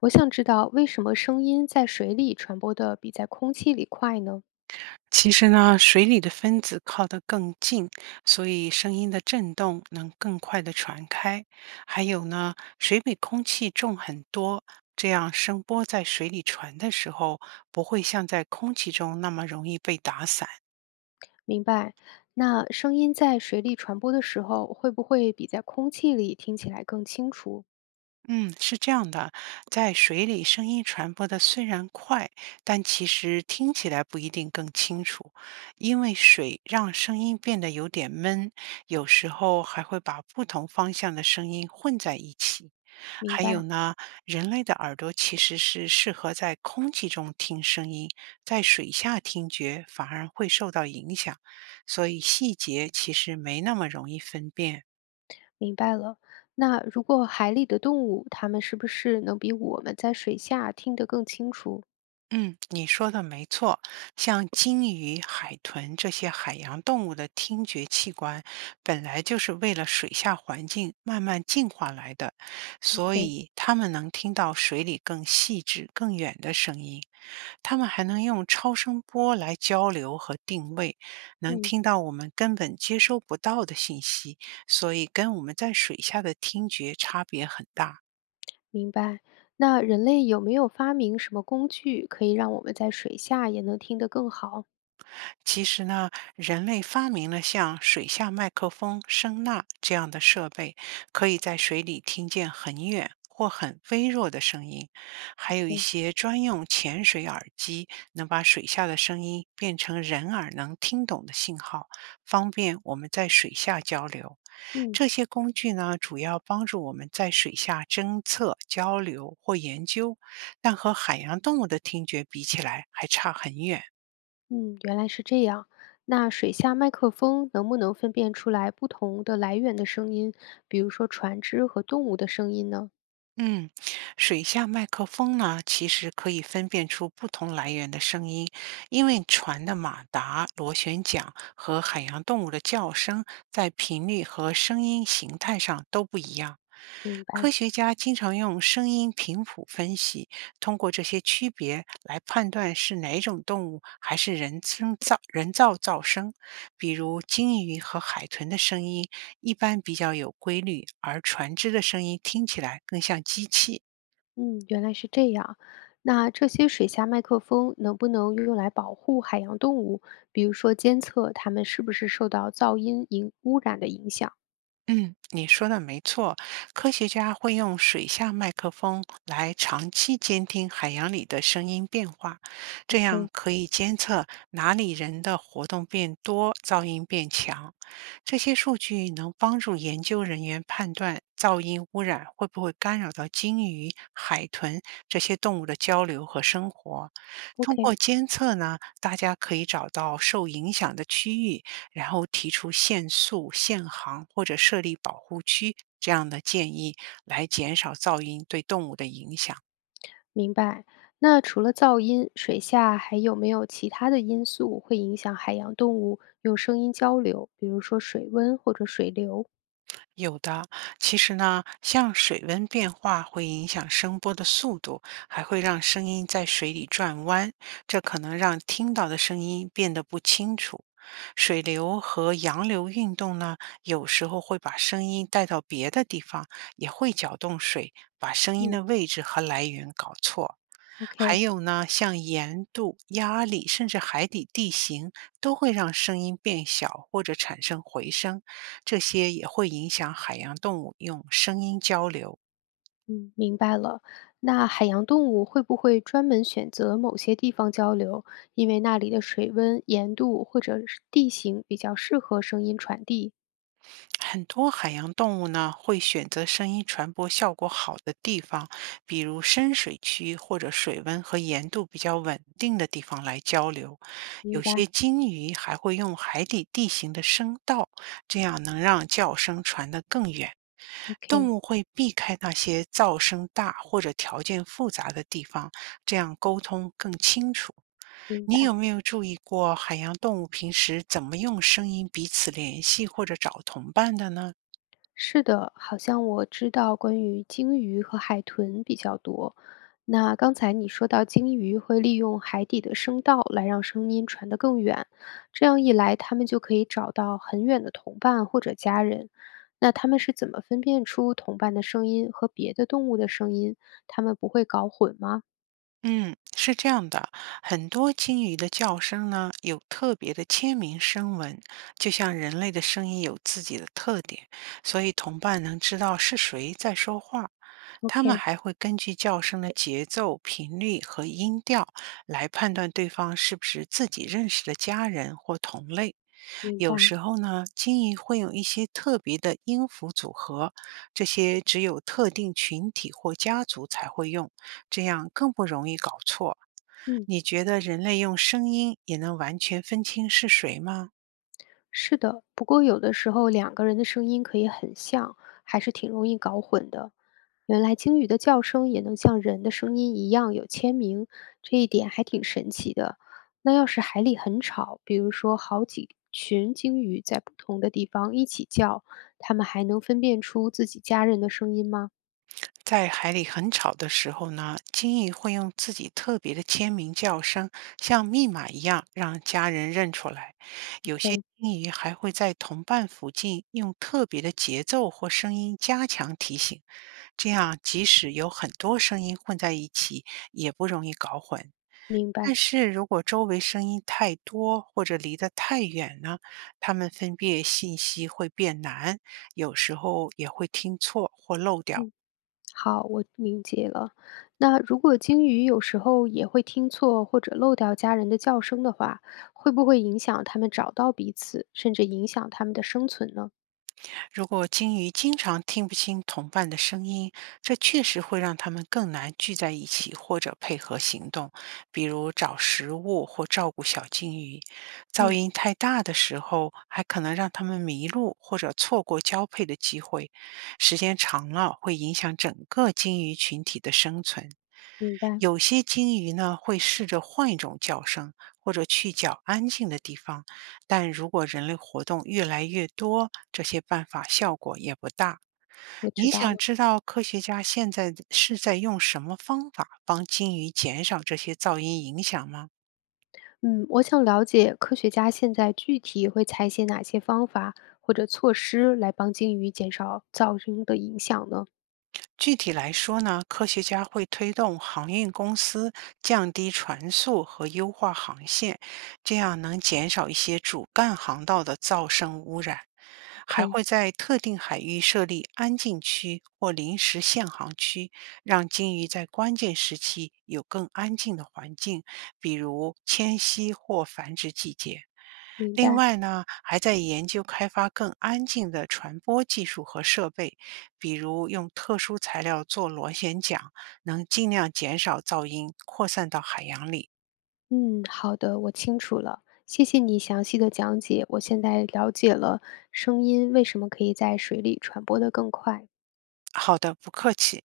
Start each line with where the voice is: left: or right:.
left: 我想知道为什么声音在水里传播的比在空气里快呢？
right: 其实呢，水里的分子靠得更近，所以声音的振动能更快地传开。还有呢，水比空气重很多，这样声波在水里传的时候，不会像在空气中那么容易被打散。
left: 明白。那声音在水里传播的时候，会不会比在空气里听起来更清楚？
right: 嗯，是这样的，在水里声音传播的虽然快，但其实听起来不一定更清楚，因为水让声音变得有点闷，有时候还会把不同方向的声音混在一起。
left: 明
right: 还有
left: 白，
right: 呢，人类的耳朵其实是适合在空气中听声音，在水下听觉反而会受到影响，所以细节其实没那么容易分辨。
left: 明白了。那如果海里的动物，它们是不是能比我们在水下听得更清楚
right: 嗯，你说的没错，像鲸鱼、海豚这些海洋动物的听觉器官，本来就是为了水下环境慢慢进化来的，所
left: ？OK，
right: 以它们能听到水里更细致、更远的声音。它们还能用超声波来交流和定位，能
left: 嗯，
right: 听到我们根本接收不到的信息，所以跟我们在水下的听觉差别很大。
left: 明白。那人类有没有发明什么工具，可以让我们在水下也能听得更好
right: 其实呢，人类发明了像水下麦克风、声呐这样的设备，可以在水里听见很远或很微弱的声音。还有一
left: ？OK，
right: 些专用潜水耳机，能把水下的声音变成人耳能听懂的信号，方便我们在水下交流。
left: 嗯。
right: 这些工具呢，主要帮助我们在水下侦测、交流或研究，但和海洋动物的听觉比起来还差很远。
left: 嗯，原来是这样。那水下麦克风能不能分辨出来不同的来源的声音，比如说船只和动物的声音呢？
right: 嗯，水下麦克风呢，其实可以分辨出不同来源的声音，因为船的马达、螺旋桨和海洋动物的叫声在频率和声音形态上都不一样。
left: 明
right: 科
left: 白，
right: 学家经常用声音频谱分析，通过这些区别来判断是哪种动物还是人造噪声。比如鲸鱼和海豚的声音一般比较有规律，而船只的声音听起来更像机器。
left: 嗯，原来是这样。那这些水下麦克风能不能用来保护海洋动物，比如说监测它们是不是受到噪音影污染的影响
right: 嗯，你说的没错，科学家会用水下麦克风来长期监听海洋里的声音变化，这样可以监测哪里人的活动变多，噪音变强。这些数据能帮助研究人员判断噪音污染会不会干扰到鲸鱼、海豚这些动物的交流和生活。通
left: ？OK，OK，
right: 过监测呢，大家可以找到受影响的区域，然后提出限速、限航或者设立保护区这样的建议，来减少噪音对动物的影响。
left: 明白。那除了噪音，水下还有没有其他的因素会影响海洋动物用声音交流，比如说水温或者水流？
right: 有的，其实呢，像水温变化会影响声波的速度，还会让声音在水里转弯，这可能让听到的声音变得不清楚。水流和洋流运动呢，有时候会把声音带到别的地方，也会搅动水，把声音的
left: 嗯
right: 位置和来源搞错。还
left: ，OK，
right: 有呢，像盐度、压力，甚至海底地形，都会让声音变小或者产生回声，这些也会影响海洋动物用声音交流。
left: 嗯，明白了。那海洋动物会不会专门选择某些地方交流，因为那里的水温、盐度或者是地形比较适合声音传递？
right: 很多海洋动物呢会选择声音传播效果好的地方，比如深水区或者水温和盐度比较稳定的地方来交流。
left: 明
right: 有些
left: 白
right: 鲸鱼还会用海底地形的声道，这样能让叫声传得更远。动
left: ，OK，
right: 物会避开那些噪声大或者条件复杂的地方，这样沟通更清楚。
left: 明
right: 你
left: 白。
right: 有没有注意过海洋动物平时怎么用声音彼此联系或者找同伴的呢？
left: 是的，好像我知道关于鲸鱼和海豚比较多。那刚才你说到鲸鱼会利用海底的声道来让声音传得更远，这样一来，它们就可以找到很远的同伴或者家人。那它们是怎么分辨出同伴的声音和别的动物的声音？它们不会搞混吗
right: 嗯，是这样的，很多鲸鱼的叫声呢有特别的签名声纹，就像人类的声音有自己的特点，所以同伴能知道是谁在说话。它们
left: ？OK，
right: 还会根据叫声的节奏、频率和音调来判断对方是不是自己认识的家人或同类。
left: 明
right: 有
left: 白。
right: 时候呢，鲸鱼会用一些特别的音符组合，这些只有特定群体或家族才会用，这样更不容易搞错。
left: 嗯。
right: 你觉得人类用声音也能完全分清是谁吗？
left: 是的，不过有的时候两个人的声音可以很像，还是挺容易搞混的。原来鲸鱼的叫声也能像人的声音一样有签名，这一点还挺神奇的。那要是海里很吵，比如说好几群鲸鱼在不同的地方一起叫，它们还能分辨出自己家人的声音吗
right: 在海里很吵的时候呢，鲸鱼会用自己特别的签名叫声，像密码一样让家人认出来。有些
left: ？OK，
right: 鲸鱼还会在同伴附近用特别的节奏或声音加强提醒，这样即使有很多声音混在一起，也不容易搞混。
left: 明白。
right: 但是如果周围声音太多或者离得太远呢，他们分辨信息会变难，有时候也会听错或漏掉。
left: 嗯。好，我理解了。那如果鲸鱼有时候也会听错或者漏掉家人的叫声的话，会不会影响它们找到彼此，甚至影响它们的生存呢？
right: 如果鲸鱼经常听不清同伴的声音，这确实会让它们更难聚在一起或者配合行动，比如找食物或照顾小鲸鱼。噪
left: 嗯，
right: 音太大的时候，还可能让它们迷路或者错过交配的机会。时间长了，会影响整个鲸鱼群体的生存。
left: 明白，
right: 有些鲸鱼呢会试着换一种叫声，或者去较安静的地方，但如果人类活动越来越多，这些办法效果也不大。
left: 我知
right: 你
left: 道
right: 想
left: 了。
right: 知道科学家现在是在用什么方法帮鲸鱼减少这些噪音影响吗？
left: 嗯，我想了解科学家现在具体会采取哪些方法或者措施来帮鲸鱼减少噪声的影响呢
right: 具体来说呢，科学家会推动航运公司降低船速和优化航线，这样能减少一些主干航道的噪声污染。还
left: ？OK，
right: 会在特定海域设立安静区或临时限航区，让鲸鱼在关键时期有更安静的环境，比如迁徙或繁殖季节。
left: 明
right: 另
left: 白。
right: 外呢，还在研究开发更安静的传播技术和设备，比如用特殊材料做螺旋桨，能尽量减少噪音扩散到海洋里。
left: 嗯，好的，我清楚了，谢谢你详细的讲解，我现在了解了声音为什么可以在水里传播得更快。
right: 好的，不客气。